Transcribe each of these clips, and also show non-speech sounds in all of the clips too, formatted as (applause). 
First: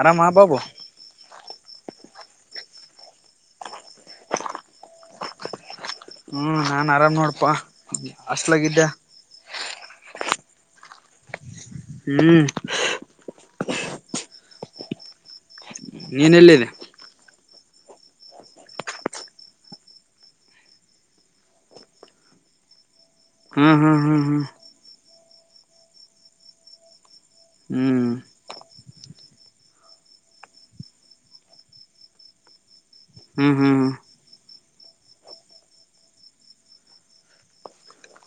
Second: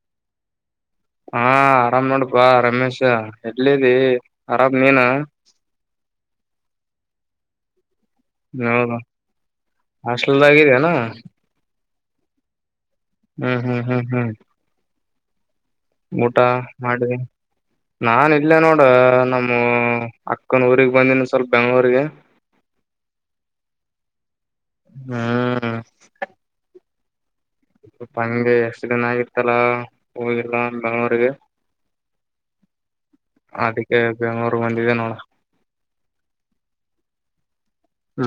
ಆರಾಮ ಹ ಬಾಬು ಹಾ ಆರಾಮ್ ನೋಡ್ಡಪಾ ರಮೇಶ ಎಲ್ಲಿದಿ ಆರಾಾಮ ನೀೀನು ಹ್ಮ್ ನಾನ್ ಆರಾಮ್ ನೋಡ್ಪ ಹಾಸ್ಟೆಲ್ ದಗ್ ಇದೆ. ಫುಲ್ ಆಗಿದೆನು. ಹ್ಮ್ ಹ್ಮ್ ಹ್ಮ್ ಹ್ಮ್ ಹ್ಮ್ ನೀನ್ ಊಟ ಎಲ್ಲಿದೆ ಮಾಡೆದಿ? ನಾನ್ ಇಲ್ಲೇ ನೋಡ ನಮ್ಮ, ಅಕ್ಕನ ಉರಿಗ್ ಬಂದಿನ ಸ್ವಲ್ಪ ಬೆಂಗ್ಳೂರಿಗೆ, ಹ್ಮಂ ಹ್ಮಂ ಹ್ಮಂ ಹ್ಮಂ ಹ್ಮ್ ಹ್ಮ್ ಸ್ವಲ್ಪ ಹಂಗೆ ಎಷ್ಟುದಿನ ಆಗಿ ತಲ್ಲ ಹೋಗಿಲ್ಲನವರಿಗೆ ಹ್ಮ್ ಹ್ಮ್ ಹ್ಮ್ ಅದಕ್ಕೆ ಬೆಂಗ್ಗಳೂರು ಬಂದಿದೆ ನೋಡ.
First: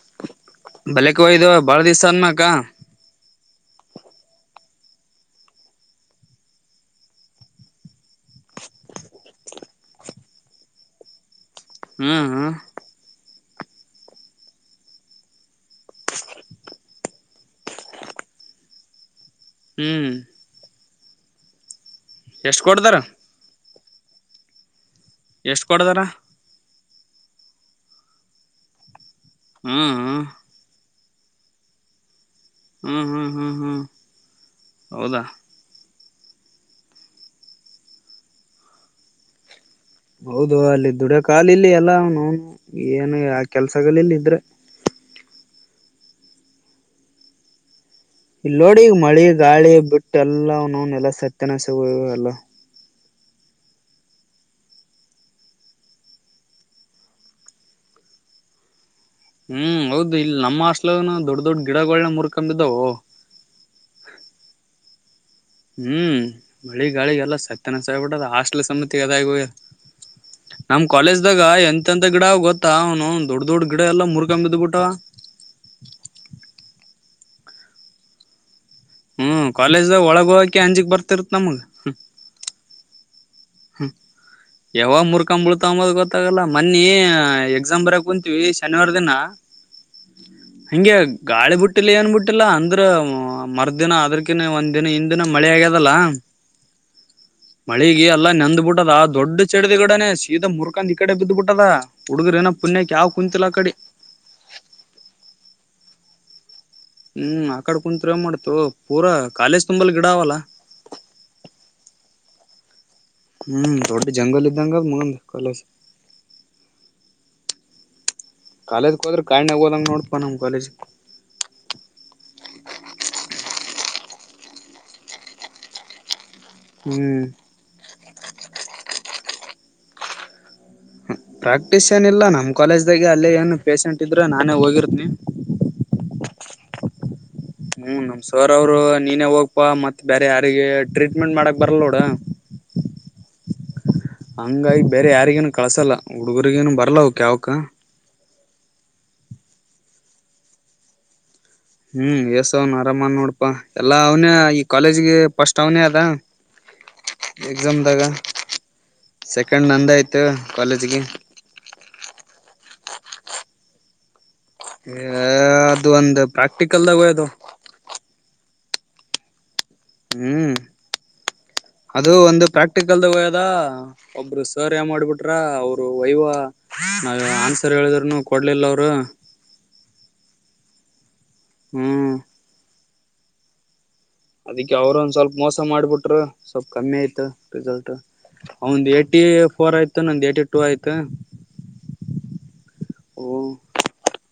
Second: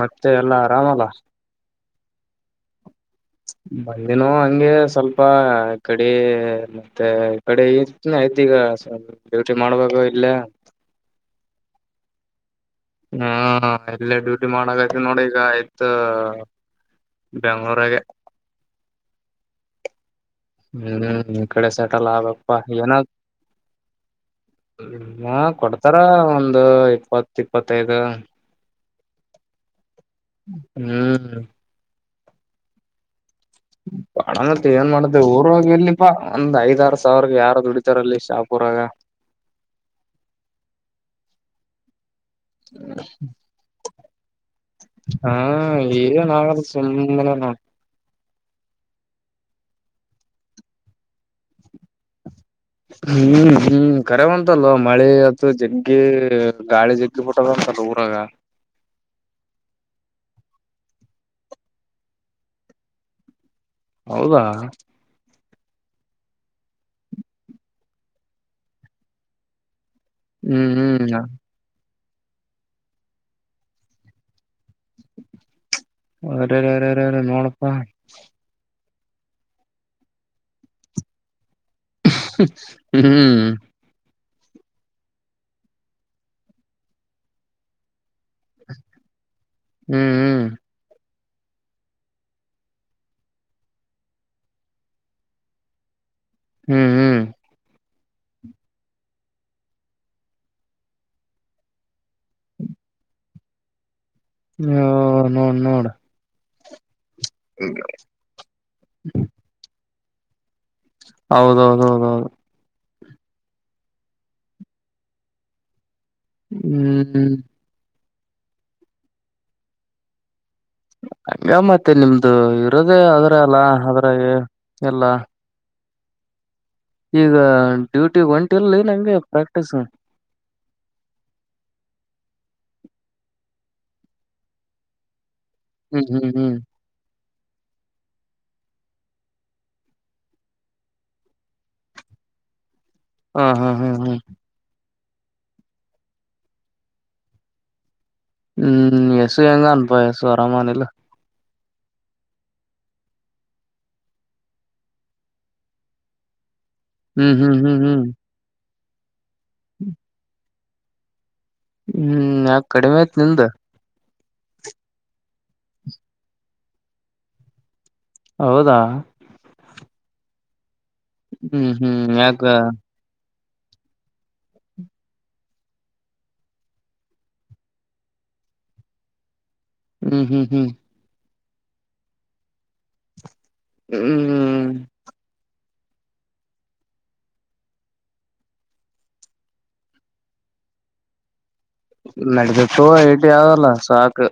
ಮತ್ತೆ, ಮತ್ತೆ ಎಲ್ಲಾ ಆರಾಮಲ್ಲ ಬಾಳೆ ದಿವಸನ್ ನಕಾ ಬಂದಿನ ಹಂಗೆ ಸ್ವಲ್ಪ ಕಡೆ ಮತ್ತೆ ಈ ಕಡೆ ಇತ್ನ ಆಯ್ತ್ ಈಗ ಡ್ಯೂಟಿ ಮಾಡ್ಬೇಕು ಇಲ್ಲೇ, ಹ್ಮ್ ಹ್ಮ್ ಹ್ಮ ಎಲ್ಲೇ ಡ್ಯೂಟಿ ಮಾಡಕ್ತ ನೋಡಿ ಈಗ ಆಯ್ತ ಬೆಂಗ್ಳೂರ್ ಆಗೆ ಹ್ಮ್ ಹ್ಮ್ ಈ ಕಡೆ ಸೆಟಲ್ ಆಗ್ಬೆಕ್. ಎಷ್ಟು ಕೊಡ್ತಾರ? ಹ್ಮ ಕೊಡ್ತಾರ ಒಂದು ಇಪ್ಪತ್ತು ಇ ಇಪ್ಪತ್ತೈದು ಹ್ಮ್ ಹ್ಮ ಹ್ಮ್ (unintelligible) ಬಣ ಏನ್ ಮಾಡ್ದ ಹೌದಾ ಊರಾಗ ಎಲ್ಲಿ ಒಂದ್ ಐದರು (unintelligible) ಸಾವಿರ ಯಾರ ದುಡಿತಾರಲ್ಲಿ ಶಾಪೂರಾಗ ಹೌದು ಅಲ್ಲಿ ದುಡ ಕಾಲ ಇಲ್ಲಿ ಎಲ್ಲ ಅವನ ನೌನ್. ಏನು ಯಾವ್ ಕೆಲಸ ಆಗ ಇಲ್ಲಿದ್ರ. ಹಾ (unintelligible) ಆಗಾದ ಸುಮ್ಮನೆ ನ ಇಲ್ಲ ನೋಡಿ ಈಗ ಮಳಿ ಗಾಳಿ ಬಿಟ್ಟ ಎಲ್ಲ ಅವನೌನ ಎಲ್ಲಾ ಸತ್ಯನಾಶ ಆಗಿ ಹೋಗ್ಯಾವ್ ಎಲ್ಲಾ. ಹ್ಮ್ ಹ್ಮ್ ಕರವಂತಲ್ವ ಮಳೆ ಅತ್ತು ಜಗ್ಗಿ ಗಾಳಿ ಜಗ್ಗಿ ಬಿಟ್ಟದಂತಲ್ಲ ಊರಾಗ. ಹ್ಮ್ ಹೌದು ಇಲ್ಲಿ ನಮ್ಮ ಹಾಸ್ಟೆಲ್ ದೊಡ್ಡ ದೊಡ್ಡ ಗಿಡಗಳನ ಮುರ್ಕೊಂಬಿದ್ದವು. ಹೌದಾ ಹ್ಮ್ ಮಳಿ ಗಾಳಿಿಗೆ ಎಲ್ಲ ಸತ್ಯನಾಶ ಆಗಿಬಿಟ್ಟದ ಹಾಸ್ಟ್ಲ ಸಮತಿ ಅದೇ ಅಗಿ ಹೊಗೆದ. ಹ್ಮ್ ನಮ ಕಾಲೇಜ ಹ್ಮ್ ದಾಗ ಎಂತ. ಇಂತ ಗಿಡ ಗೊತ್ತಾ ಅವನೌನ ದೊಡ್ಡ ದೊಡ್ ಗಿಡ ಎಲ್ಲ ಮುರ್ಕಂಬ ಬಿದ್ ಬಿಿಟ್ಟವ. (unintelligible) ನೋಡಪಾ ಹ್ಮ್ ಕಾಲೇಜ್ದಾಗ ಒಳಗ ಹೋಗೋಕೆ ಅಂಜಿಕ್ ಬರ್ತಿರತ್ತತ್ ನಮಗ. ಹ್ಮ ಹ್ಮ್ ಹ್ಮ ಯಾವಾಗ ಮುರ್ಕೊ್ ಬಳತಾವಂಬದ ಗೊತ್ತಾಗಲ್ಲ ಮನ್ನಿ ಎಕ್ಸಾಮ್ ಬರಿಯಾಕ್ ಬಂದಿವಿ ಶನಿವಾರ ದಿನ. ಹ್ಮ್ ಹ್ಮ್ ಹಂಗೆ ಗಾಳಿ ಬುಟ್ಟಿಲ್ಲ ಏನ್ಬ ಬಿಟ್ಟಿಲ್ಲ ಅಂದ್ರ ಮರ್್ದಿನ ಅದಕಿನ ಒಂದ್ ದಿನ ಹಿಂದ ದಿನ ಮಳೆ ಆಗ್ಯದಲ್ಲ ಹ್ಮ್ ಹ್ಮ್ ಮಳಿಗಿ (unintelligible) ಎಲ್ಲ ನೆಂದ್ಬ ಬಿಟ್ಟದ ದೊಡ್ ಚಡದಿ ಗಿಡನನೆ ಸೀದಾ ಮುರ್ಕಂದ್ ಈ ಕಡೆ ಬಿದ್ದ್ಬ ಬಿಟ್ಟದ ಹುಡುಗ್ರ ಏನ ಪುಣ್ಯಕ್ಕೆ ಯಾವ ಕುಂತಿಲ್ಲ ಆ ಕಡಿ. ಹ ನೋಡ್ ನೋಡ್ ಹ್ಮ್ ಆಕಡ್ ಕುತ್ ಮಾಡ್ತು ಪೂರ ಕಾಲೇಜ್ ತುಂಬಲ್ (unintelligible) ವಲ್ಲ ಹೌದ ಹೌದ ಹೌದ ಹೌದೆ ಹ್ಮ್ ದೊಡ್ಡ ಜಂಗಲ್ ಇದ್ದಂಗ ಅದ ಮಗಂದ ಕಾಲೇಜ್. ಹ್ಮ್ಹ್ ಹ್ಮ್ಮ್ ಕಾಲೇಜ್ ಹೋದ್ರ ಕಾಡ್ ನ್ಯಾಗ ಹೋದಂಗ ನೋಡ್ಪಾ ನಮ್ ಕಾಲೇಜ್. ಹಂಗ ಮತ್ತೆ ನಿಮ್ದು ಇರೋದೇ ಅದ್ರ ಅಲ್ಲ ಅದ್ರಾಗ ಎಲ್ಲ. ಹ್ಮ್ ಈಗ ಡ್ಯೂಟಿಗಿ ಹೊಂಟಿಲಲಿ ಏನ ಹಂಗೆ ಪ್ರಾಕ್ಟೀಸ್. ಪ್ರಾಕ್ಟೀಸ್ ಏನ ಇಿಲ್ಲ ನಮ್ಮ್ ಕಾಲೇಜ್ದಾಗ ಅಲ್ಲೇ ಏನು ಪೇಶೆಂಟ್ ಇದ್ರೆ ನಾನೇ ಹೋಗಿರ್ತನಿ. ಹ್ಮ್ ಹ್ಮ್ ಹ್ಮ್ ಹ್ಮ ನಮ್ ಸರ್ ಅವರು ನೀನೇ ಹೋಗ್ಪಾ ಮತ್ತತ್ ಬೇರೆ ಯಾರಿಗೆ ಟ್ರೀಟ್ಮೆಂಟ್ ಮಾಡಕ್ ಬರಲ್ೋಡ. ಹಾ ಹಾ ಹಾ ಹಾ ಬೇರೆ ಯಾರಿಗೇನು ಕಳ್ಸಲ್ಲ ಹುಡುಗರಿಗೇನು, ಬರಲ್ಲ ಅವ್ಕ್ ಯಾವಕ್ ಹ್ಮ್ ಯಸು ಹೆಂಗ ಅದನಪ ಯಸು ಅರಾಮಾ ಅದನ ಇಲ್ಲ. ಹ್ಮ್ ಯಸ ಅವನ್ ಆರಾಮನ್ ನೋಡಪಾ ಎಲ್ಲಾ ಅವನೇ ಈ ಕಾಲೇಜಗೆ ಫಸ್ಟ್ ಅವನೇ ಅದ. ಹ್ಮ್ ಹ್ಮ್ ಹ್ಮ್ ಎಕ್ಸಾಮ್ದಾಗ ಹ್ಮ್ ಸೆಕೆಂಡ್ ನಂದ ಆಯ್ತು. ಕಾಲೇಜಿಗೆ ಹ್ಮ್ ಯಾಕ ಕಡಿಮೆ ಆಯ್ತ್ ನಿಂದ್? ಹ ಅದು ಒಂದು ಪ್ರಾಕ್ಟಿಕಲ್ದಾಗ ಹಾಯ್ದು ಹೌದಾ ಹ್ಮ್ ಹ್ಮ್ ಅದು ಹ್ಮ್ ಯಾಕ ಒಂದು ಪ್ರಾಕ್ಟಿಕಲ್, ದ ಒಬ್ರು ಸರ್ ಏ ಮಾಡಬಿಟ್ರ ಅವರು ವೈವ ನಾವ ಆನ್ಸರ್ ಹೇಳಿದ್ನು ಕೊಡ್ಲಿಲ್ಲ ಅವರು, ಹ್ಮ್ ಹ್ಮ್ ಹ್ಮ್ ಹ್ಮ್ ಹ್ಮ್ ಅದಕ್ಕೆ ಅವರು ಒಂದ್ ಸ್ವಲ್ಪ ಮೋಸ ಮಾಡ್ಬಿಟ್ರು ಸ್ವಲ್ಪ ಕಮ್ಮಿ ಆಯ್ತ, ರಿಸಲ್ಟ್ ಅವಂದ ಏಟಿ ಫೋರ್ ಆಯ್ತು ನಂದ ಏಿ ಟೂ ಆಯ್ತ, ನಡದತ್ತುು ಟಿ ಆಲ್ಲ ಸಾಕ್,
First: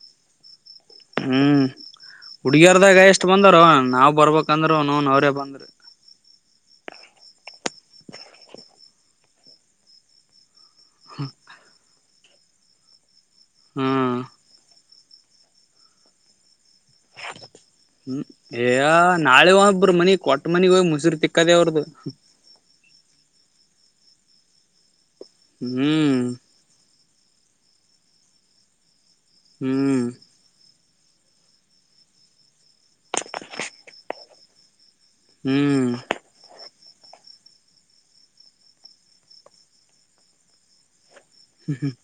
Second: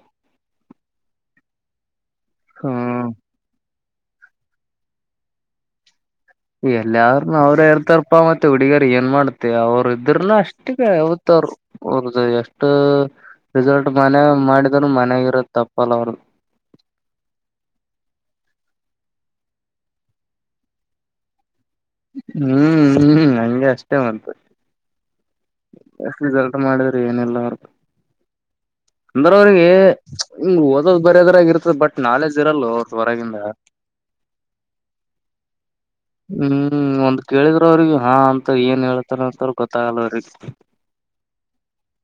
ಹ್ಮ್ ಹುಡ್ಗಿಯರದಾಗ ಹ್ಮ್ ಎಷ್ಟು ಬಂದಾರ, ನಾವವು ಬರ್ಬೇಕಂದ್ರೆನು ಅವ್ರೇ ಬಂದ್ರ್ ಎಲ್ಲಾರನು ಅವ್ರ ಇರ್ತಾರಪ್ಪಾ ಮತ್ತೆ ಹುಡಿಗರ್ ಏನ್ ಮಾಡ್ತೆ ಅವರು ಇದ್ರೂನು ಅಷ್ಟ, ಯಾವತ್ತುಾರ ಅವರು, ಎಷ್ಟು ರಿಸಲ್ಟ್ ಹ್ಮ್ ಮನೆ ಮಾಡಿದ ಮನೆೆಯಗಿರದು ತಪ್ಪಲರು ಹ್ಮ್ ಏ ನಾಳೆ ಒಬ್ರ ಮನಿಗ್ ಕೊಟ್ಟ ಮನಗ್ ಹೋಗ್ ಮುಸಿರು ತಿಕ್ಕದೇ ಅವರದು ಹ್ಮ್ ಹ್ಮ್ ಹಂಗೆ ಅಷ್ಟೇ ಮಂತ ಎಷ್ಟ ಹ್ಮ್ ರಿಸಲ್ಟ್ ಮಾಡಿದ ಅಏನ ಎಲ್ಲ ಅಂದ್ರ ಅವ್ರಿಗೆ ಹ್ಮ್ ಹಂಗ ಹ ಬರದ್ರಾಗಿ ಇರ್ತದೆ ಬಟ್ ನಾಲೆಜ್ ಇರಲ್ ಅವ್ರದ ಹೊರಗಿಂದ ಹ್ಮ್ ಹ್ಮ್ ಒಂದ್ ಕೇಳಿದ್ರ ಅವ್ರಿಗೆ ಹಾ ಅಂತ ಏನ್ ಹೇಳ್ತಾರ ಅಂತ್ರ ಗೊತ್ತಾಗಲ್ಲ ಅವ್ರಿಗೆ ಹ್ಮ್ ಹ್ಮ್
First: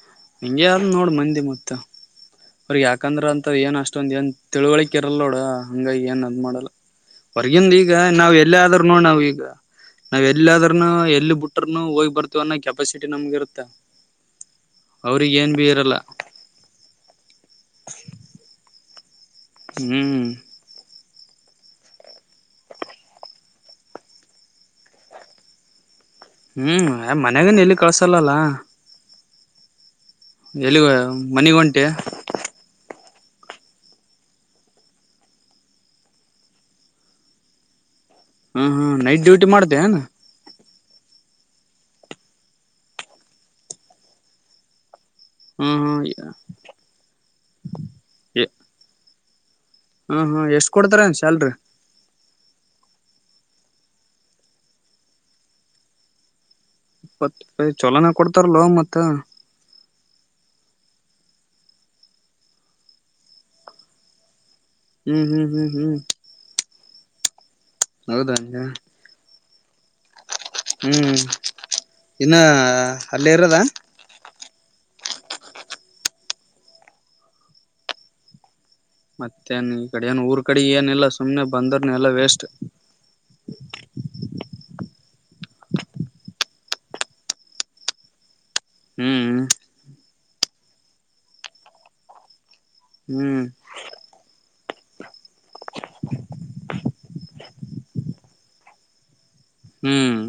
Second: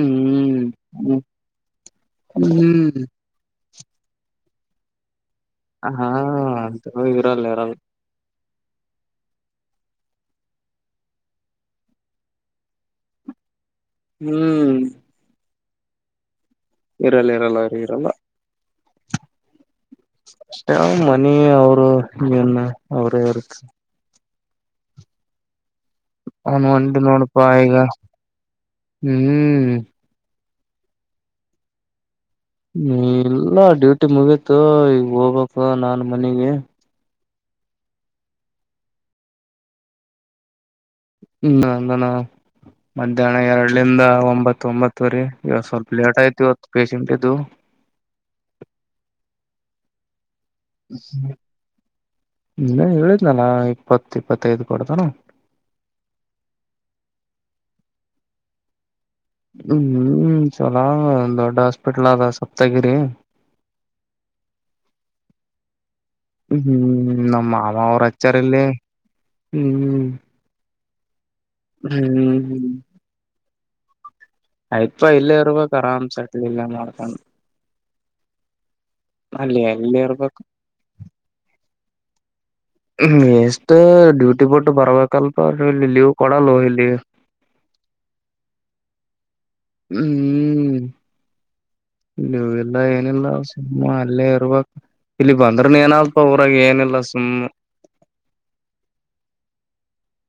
ಹ್ಮ್ ಹೆಂಗಗೆ ಯಾರು ನೋಡ ಹ್ಮ್ ಮಂದಿ ಮತ್ತ, ಅವ್ರಗ್ ಹ್ಮ್ ಯಾಕಂದ್ರ ಅಂತ ಏನ್ ಅಷ್ಟೊಂದ ಏನ್ ತಳುವಳಿಕಿರಲೊಡ ಹ ಹಂಗಾಗಿ ಹಾ ಏನ್ ಅದ್ ಮಾಡಲ್ಲ ಅಂತ ಇರಲ್ಲ ಇರಲ್ಲ ಹೊರ್ಗಿಂದ ಈಗ ನಾವ್ ಎಲ್ಲ ಆದ್ರು ನೋಡ್ ನಾವಿಗ. ನಾವ್ ಎಲ್ಲಾದ್ರುನು ಎಲ್ಲಿ ಬಿಟ್ರರುನು ಹೋಗಿ ಬರ್ತೀವಿ ಅನ್ನೋ ಕೆಪಾಸಿಟಿ ನಮ್ಗ ಇರುತ್ತ. ಹ್ಮ್ ಅವ್ರಿಗ್ ಏನ್ ಬಿ ಇರ ಲ್ಲ ಇರಲ್ಲ ಇರಲ್ಲ ಅವ್ರಿಗ್ ಇರಲ್ಲ. ಹ್ಮ್ ಯಾವ ಮನಿ ಅವರು ನ್ ಅವರೇರುತ್ತ ಅವನ್ ಒಂಟಿ ಹ್ಮ್ ನೋಡಪಾ ಮನ್ಯಾಗನ್ ಈಗ ಎಲ್ಲಿ ಕಳ್ಸಲ್ಲಲ್ಲ ಹ್ಮ್ ಎಲ್ಲಿಗ ಮನಿಗ್ ಹೊಂಟೆ ನೀ ಇಲ್ಲ ಡ್ಯೂಟಿ ಮುಗೀತು ಈಗ್ ಹೋಗ್ಬೇಕು ನಾನು ಮನಿಗೆ ಹ ಹ ನೈಟ್ ಡ್ಯೂಟಿ ಮಾಡ್ತೆನ್ ಹ್ಮ ನಂದನ (unintelligible) ಮಧ್ಯಾಹ್ನ ಎರಡ್ಲಂದ ಒಂಬತ್ತ ಒಂಬತ್ ತೊರಿ ಇವತ್ ಹ್ಮ್ ಸ್ವಲ್ಪ್ ಲೇಟ್ ಹ್ಮ್ ಆಯ್ತಿ ಇವತ್ತು ಪೇಶಂಟ್ ಇದ್ವು. ಹ್ಮ (unintelligible) ನಿನ್ನೆ ಹೇಳಿದ್ನಲ ಇ ಇಪ್ಪತ್ ಇಪ್ಪತ್ತೈದು ಕೊಡ್ತರ. ಇಪ್ಪತ್ತು ಚಲೋನ ಕೊಡ್ತಾರಲ ಮತ್ತ. ಹ್ಮ್ ಚಲ ದೊಡ್ಡ ಹಸ್ಪಿಟಲ್ ಆದ ಸಪ್ತಗಿರಿ ಹ್ಮ್ ಹ್ಮ್ ಹ್ಮ್ ಹ್ಮ್ ಹ್ಮ್ ನಮ್ಮಾಂ ಅವರ್ ಅಚ್ಚಾರಲ್ಲೇ ಹೌದಾ ಹ್ಮ್ ಹ್ಮ್ ಹ್ಮ್ ಇನ್ನ ಅಲ್ಲೆ ಇರದ? (inaudible) ಇಪ್ಪ ಇಲ್ಲೇ ಇರ್ಬೇಕ್ ಆರಾಮ್ ಸೆಟ್ಲ್ ಇಲ್ಲೆ ಮಾಡ್ಕೊಂಡ್ ಮತ್ತೆನ್ ಈ ಎಲ್ಲಿ ಕಡೆ ಏನ ಇರ್ಬೇಕು ಊರ್ ಕಡೆ ಏನಿಲ್ಲಾ ಸುಮ್ನೆ ಬಂದರ್ ನೆಲ್ಲ ವೇಸ್ಟ್. ಎಷ್ಟ ಡ್ಯೂಟಿ ಬಿಟ್ಟು ಬರ್ಬೇಕಲ್ಪ ಅವ್ರ ಇಲ್ಲಿ ಲೀವ್ (unintelligible) ಹ್ಮ್ ಹ್ಮ್ (unintelligible) ಇಲ್ಲ ಏನಿಲ್ಲ ಹ್ಮ್ ಸುಮ್ಮ ಅಲ್ಲೇ ಇರ್ಬೇಕ್ ಇಲ್ಲಿ ಬಂದ್ರನು ಏನಲ್ಪ ಊರಾಗ ಏನಿಲ್ಲ ಸುಮ್ ಹ್ಮ್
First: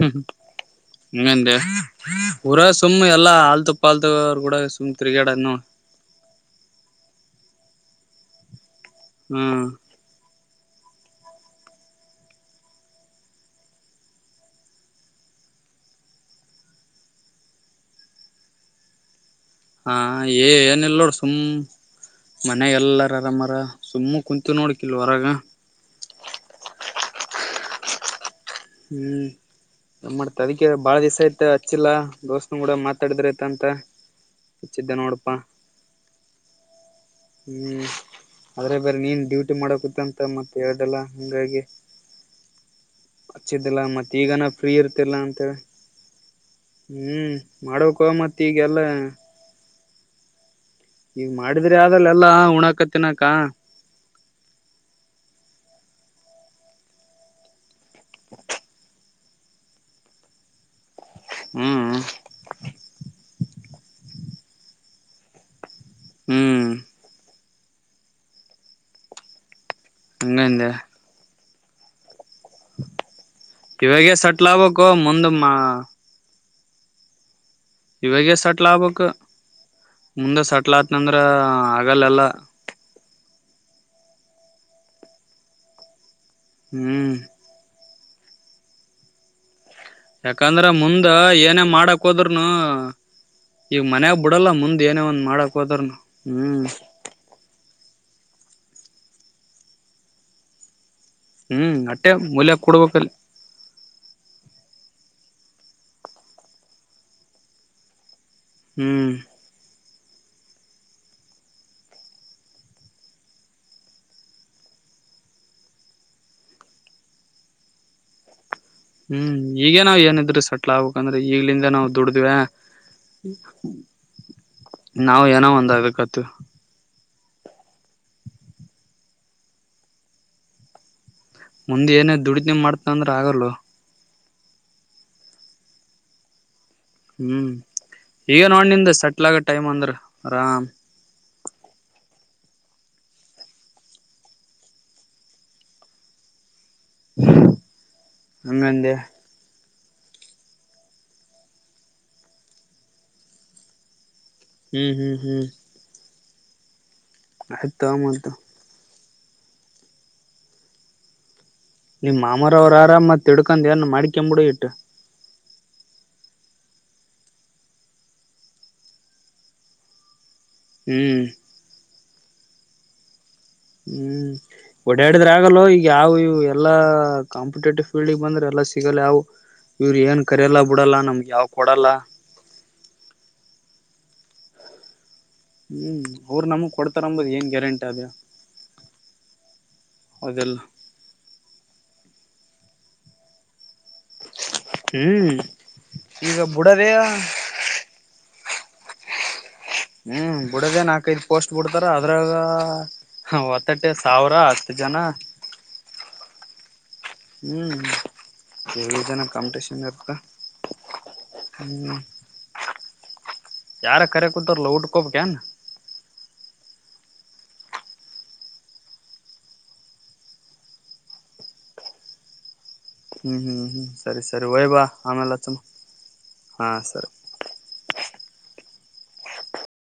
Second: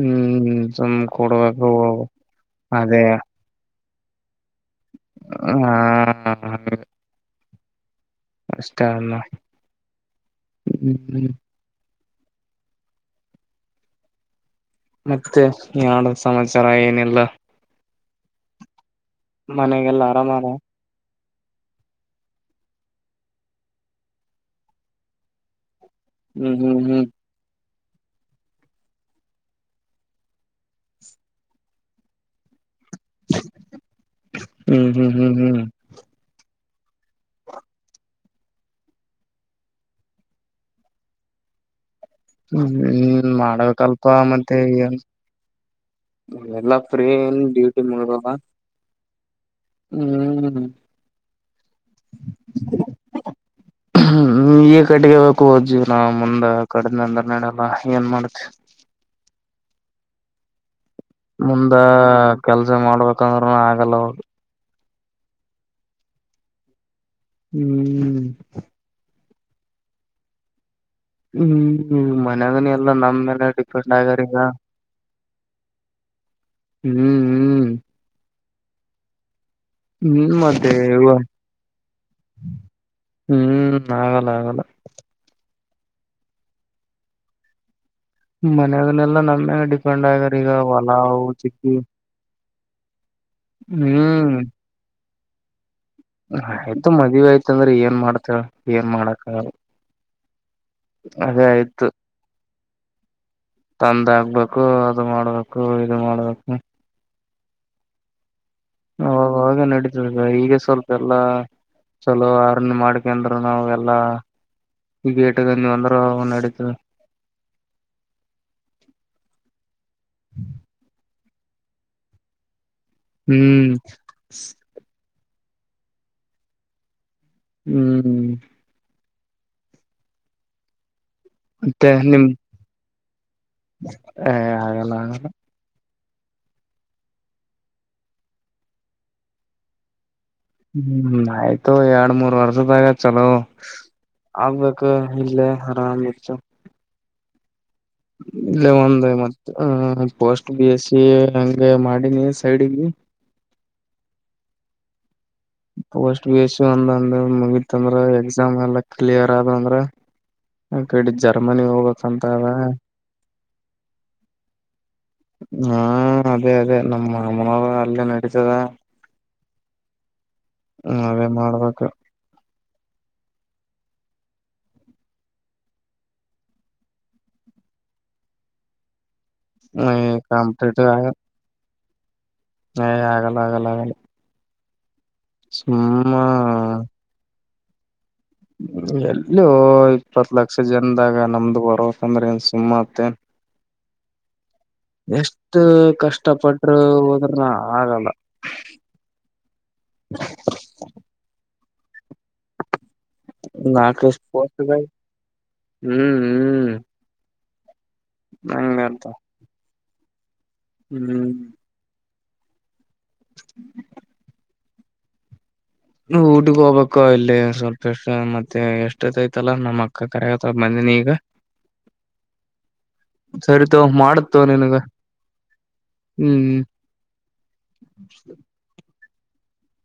ಹ್ ಹ್ಮ್ ಸುಮ್ ಕೊಡ್ಬೇಕು (unintelligible) ಹೋಗ್ಬೇಕು. ಊರಗ್ ಅದೇ ಸುಮ್ಮನೆ ಎಲ್ಲಾ ಆಲ್ತುಪ್ ಪಾಲ್ತಗಾರು ಹಾ ಹಂಗೆ. ಕಾರ ನ ಹ್ಮ್ ಹ್ಮ್ ಹ್ಮ್ ಮತ್ತೆ ಯಡ ಸಮಾಚಾರ ಏನಿಲ್ಲ ಹಾ ಮನೆಗೆಲ್ಲ ಆರಾಮಾರ ಏ ನ ಎಲ್ಲ ನೋಡ್ಸ ಸುಮ್ಮ್ ಮನೆ ಎಲ್ಲಾರರಾಮರ ಸುಮ್ಮ ಕುಂತು ನೋಡ್ಕಲ್ ಹೊರಗ ಹ್ಮ್ ಹ್ಮ್ ಹ್ಮ್ ಹ್ಮ್ ಮಾಡ್ತ ಅದಕ್ಕೆ ಬಾಳ ದಿವ್ಸ್ ಆಯತೆ ಹಚ್ಚಿಲ್ಲ ದೋಸ್ತನ ಕೂಡ ಮತ್ ಮಾತಾಡಿದ್ರೈತ ಅಂತ ಹ್ಮ್ ಇಚ್ಚಿದ್ದೆ ಹ್ಮ್ ನೋಡಪ್ಪ ಹ್ಮ್ ಹ್ಮ್ ಹ್ಮ್ ಹ್ಮ್ ಆದ್ರೆ ಬರ ನೀನ್ ಡ್ಯೂಟಿ ಮಾಡಕತ್ಂತ ಮತ್ತತ್ ಎಡದ್ಲ್ಲ ಹಂಗಾಗಿ ಹ್ಮ್ಮ ಹಚ್ಚಿದ್ದಿಲ್ಲ ಮಾಡ್ಬೇಕಲ್ಪ ಮತ್ ಈಗನ ಫ್ರೀ ಮತ್ತೆನ್ ಇರ್ತಿಲ್ಲ ಅಂತೇಳಿ ಎಲ್ಲ ಫ್ರೀ ಹ್ಮ್ ನ್ ಡ್ಯೂಟಿ ಮಾಡಬೇಕ ಮುಗ್ದದ ಮತ್ ಈಗೆಲ್ಲಾ ಹ್ಮ್ ಈಗ್ ಮಾಡಿದ್ರೆ ಆದಲ್ಲ ಎಲ್ಲಾ ಹುಣಾಕ ತಿನಕ ನಾ ಮುಂದ ಕಡ್ ಅಂದಲ್ಲ ನಡಪ್ಪ ಏನ್ ಮಾಡುತ್ತೆ ಮುಂದ ಹ್ಮ್ ಕೆಲ್ಸ ಮಾಡ್ಬೇಕ್ ಕರ್ವ ಆಗಲ್ಲ ಅವ್ ಹ್ಮ್ ಹ್ಮ್ ಅಂಗಂದ ಹ್ಮಹ್ಮ್ ಮ ನಗನ ಎಲ್ಲ ನಮ್ಮ ಮೇಲೆ ಡಿಪೆಂಡ್ ಆಗಾರ ಈಗ ಮ ಹ್ಮ್ ಹ್ಮ್ ಇವಾಗೆ ಸ ಇಕ್ಲಾಗ್ಬೇಕ್ ಹ್ಮ್ ಮುಂದೆ ಮತ್ತೆ ಸೆಟ್ಲ್ ಇವ ಆತ್ನಂದ್ರ ಆಗಲ್ಲ ಎಲ್ಲ ಹ್ಮ್ ಆಗಲ್ಲ ಆಗಲ್ಲ ಹ್ಮ್ ಮನದನ್ನನೆಲ್ಲಾ ನಮ್ಮೆ ಅಡಿ ಯಾಕಂದ್ರ ಮುಂದ್ ಏನೇ ಮಾಡಕ್ ಹೋದ್ರು ಮ ಈಗ ಮನ್ಯಾಗ ಹ್ಮ್ ಬಿಡಲ್ಲ ಮುಂದ್ ಏನೇ ಒಂದ್ ಮಾಡಕ್ ಹೋದ್ರೂ ಆಯ್ತು ಮದ್ವಿ ಆಯ್ತಂದ್ರೆ ಏನ್ ಮಾಡ್ತವ್ ಏನ್ ಮಾಡಕ್ಕ ಅದೇ ಹ್ಮ್ ಆಯ್ತು ಅಟ್ಟೆ ಮೂಲ್ಯ ಕೊಡ್ಬೇಕಲ್ ಇದ್ ಆಗ್ಬೇಕು ಅದ್ ಮಾಡ್ಬೇ ಕು ಇದು ಮಾಡ್ಬೇಕು. ಹ್ಮ್ ಅವ್ ವಾಗೆ ನಡೀ ಈಗೆ ಸ್ವಲ್ಪ ಎಲ್ಲಾ ಚಲೋ ಹರ್ನ ಚಲೋ ಮಾಡ್ಕಂದ್ರ ನಾವ್ ಎಲ್ಲಾ ಈಗೆ ಇಟೋಗಿವಿ ಅಂದ್ರ ನಡೀತದ. ಹ್ಮ್ ಈಗೇ ನಾವ್ ಏನಿದ್ರೂ ಸೆಟ್ಲ್ ಆಗ್ಬೇಕ್ ಅ ಈಗ್ಲಿಂದ ನಾವು ದುಡಿದ್ವ ಹ್ಮ್ ನಾವ್ ಏನೋ ಒಂದಾಗ್ಬೇಕತ್ತ ಹ್ಮ್ ಮತ್ತೆ ಮುಂದೆ ಏನೇ ದುಡಿತ್ನಿ ಮಾಡುತ್ ಆಗಲ್ಲೋ ಹೇ ಹಾಗಲ್ಲ ಹ್ಮ್ ಈಗ ನೋಡ್ ನಿಂದ ಸೆಟ್ಲ್ ಆಗ ಟೈಮ್ ಅಂದ್ರ. ಆರಾಮ್ ಹ್ಮ್ ಆಯ್ತು ಎರಡ್ ಮೂರ್ ವರ್ಷದಗ ಚಲೋ (unintelligible) ಆಗ್ಬೇಕು ಇಲ್ಲೆ ಆರಾಮ್ ಇದ್ದು. (unintelligible) ಇಲ್ಲೇ ಹಂಗಂದೆ ಒಂದ್ ಮತ್ ಹ ಪೋಸ್ಟ್ ಬೀ ಎಸ್ಸಿ ಹಂಗ ಮಾಡಿನಿ ಸೈಡ್ ಗಿ. ಹ್ಮ್ ಹ್ಮ್ ಹ್ಮ್ ಬೀ ಎಸ್ಸಿ ಒಂದ ಒಂದ್ ಮುಗತ ಆಯ್ತ ಅಂದ್ರ ಮತ್ತ ಎಕ್ಸಾಮ್ ಎಲ್ಲ ಕ್ಲಿಯರ್ ಆದ್ ಅಂದ್ರ ಆಕಡೆ ಜಾ ನಿಮ್ಮಮರವರ ಆರಾ ಮತ್ ಇಡ್ಕೊಂಡು ಏನೇನ್ ಮಾಡ್ಕೊಂಡ್ಬಿಡು ಇಟ್ಟು. ಹಾ ಅದೇ ಅದೇ ನಮ್ಮ ಮನ ಅಲ್ಲೇ ನಡೀತದ ಹ್ಮ ಹ್ಮ್ ಅದೇ ಮಾಡ್ಬೇಕು. ಹ್ಮ್ ಓಡಾಡಿದ್ರ ಆಗಲ್ಲ ಈಗ ಯಾವು ಇವು ಎಲ್ಲಾ ಕಾಂಪಿಟೇಟಿವ್ ಫೀಲ್ಡ್ಗ್ ಬಂದ್ರೆ ಎಲ್ಲಾ ಸಿಗಲ್ಲ ಯಾವು. ಇವ್ರ ಏನ್ ಕರೆಯಲ್ಲ ಬಿಡಲ್ಲ ನಮ್ಗೆ ಯಾವ್ ಕೊಡಲ್ಲ. ಹೇ ಆಗಲ ಆಗಲ ಆಗಲ. ಹ್ಮ್ ಅವರ್ ನಮ್ಗ ಕೊಡ್ತರಂಬೋದು ಏನ್ ಗ್ಯಾರಂಟ ಆದ ಹೇಳ್ ಎಲ್ಲೂ ಇಪ್ಪತ್ ಲಕ್ಷ ಅದೆಲ್ಲ ಜನದಾಗ ನಮ್ದು ಬರ್ಬೇಕು ಅಂದ್ರ ಏನ್ ಸುಮ್ ಆತೆನ್ ಹ್ಮ್ ಎಷ್ಟು ಈಗ ಕಷ್ಟಪಟ್ಟರು ಬುಡದೇ ಹೋದ್ರನು ಆಗಲ್ಲ. ಹ್ಮ್ ಬುಡದೇ ನಾಕೈದು ಪೊಸ್ಟ್ ಬಿಡ್ತಾರಾ (unintelligible) ಅದ್ರಾಗ ಹೊತ್ತಟೆ ನಾಲ್ಕು ಸಾವಿರ ಹತ್ತು ಸ್ಪೋರ್ಟ್ಸ್ದಾಗ ಜನ ಹ್ಮ್ ಹ್ಮ್ ಹ್ಮ್ ಏಳು ಹಂಗಂತ ಜನ ಕಾಂಪಿಟೇಶನ್ ಹ ಹ್ಮ್ ಯಾರ ಕರೆಕೂಂತರಲ್ಲ ಊಟಕಹೋಗಬೇಕೇನ ಊಟಗ ಹೋಗ್ಬೇಕು ಇಲ್ಲಿ ಸ್ವಲ್ಪಷ್ಟ ಮತ್ತೆ ಎಷ್ಟತ್ ಐತಲ್ಲ ನಮ್ಮ್ ಅಕ್ಕ ಕರೆಕಥಾಳ ಬಂದನಿ ಈಗ (unintelligible) ಹ್ಮ್ ಹ್ಮ್ ಸರಿತೋ ಹ್ಮ್ ಸರಿ ಮಾಡತೋ ಸರಿ ಹೋಗಿ ನಿನ್ಗ ಬಾ ಆಮೇಲ್ಲ ಅಚ್ಚಮ್ ಹ್ಮ್ ಹಾ ಸರಿ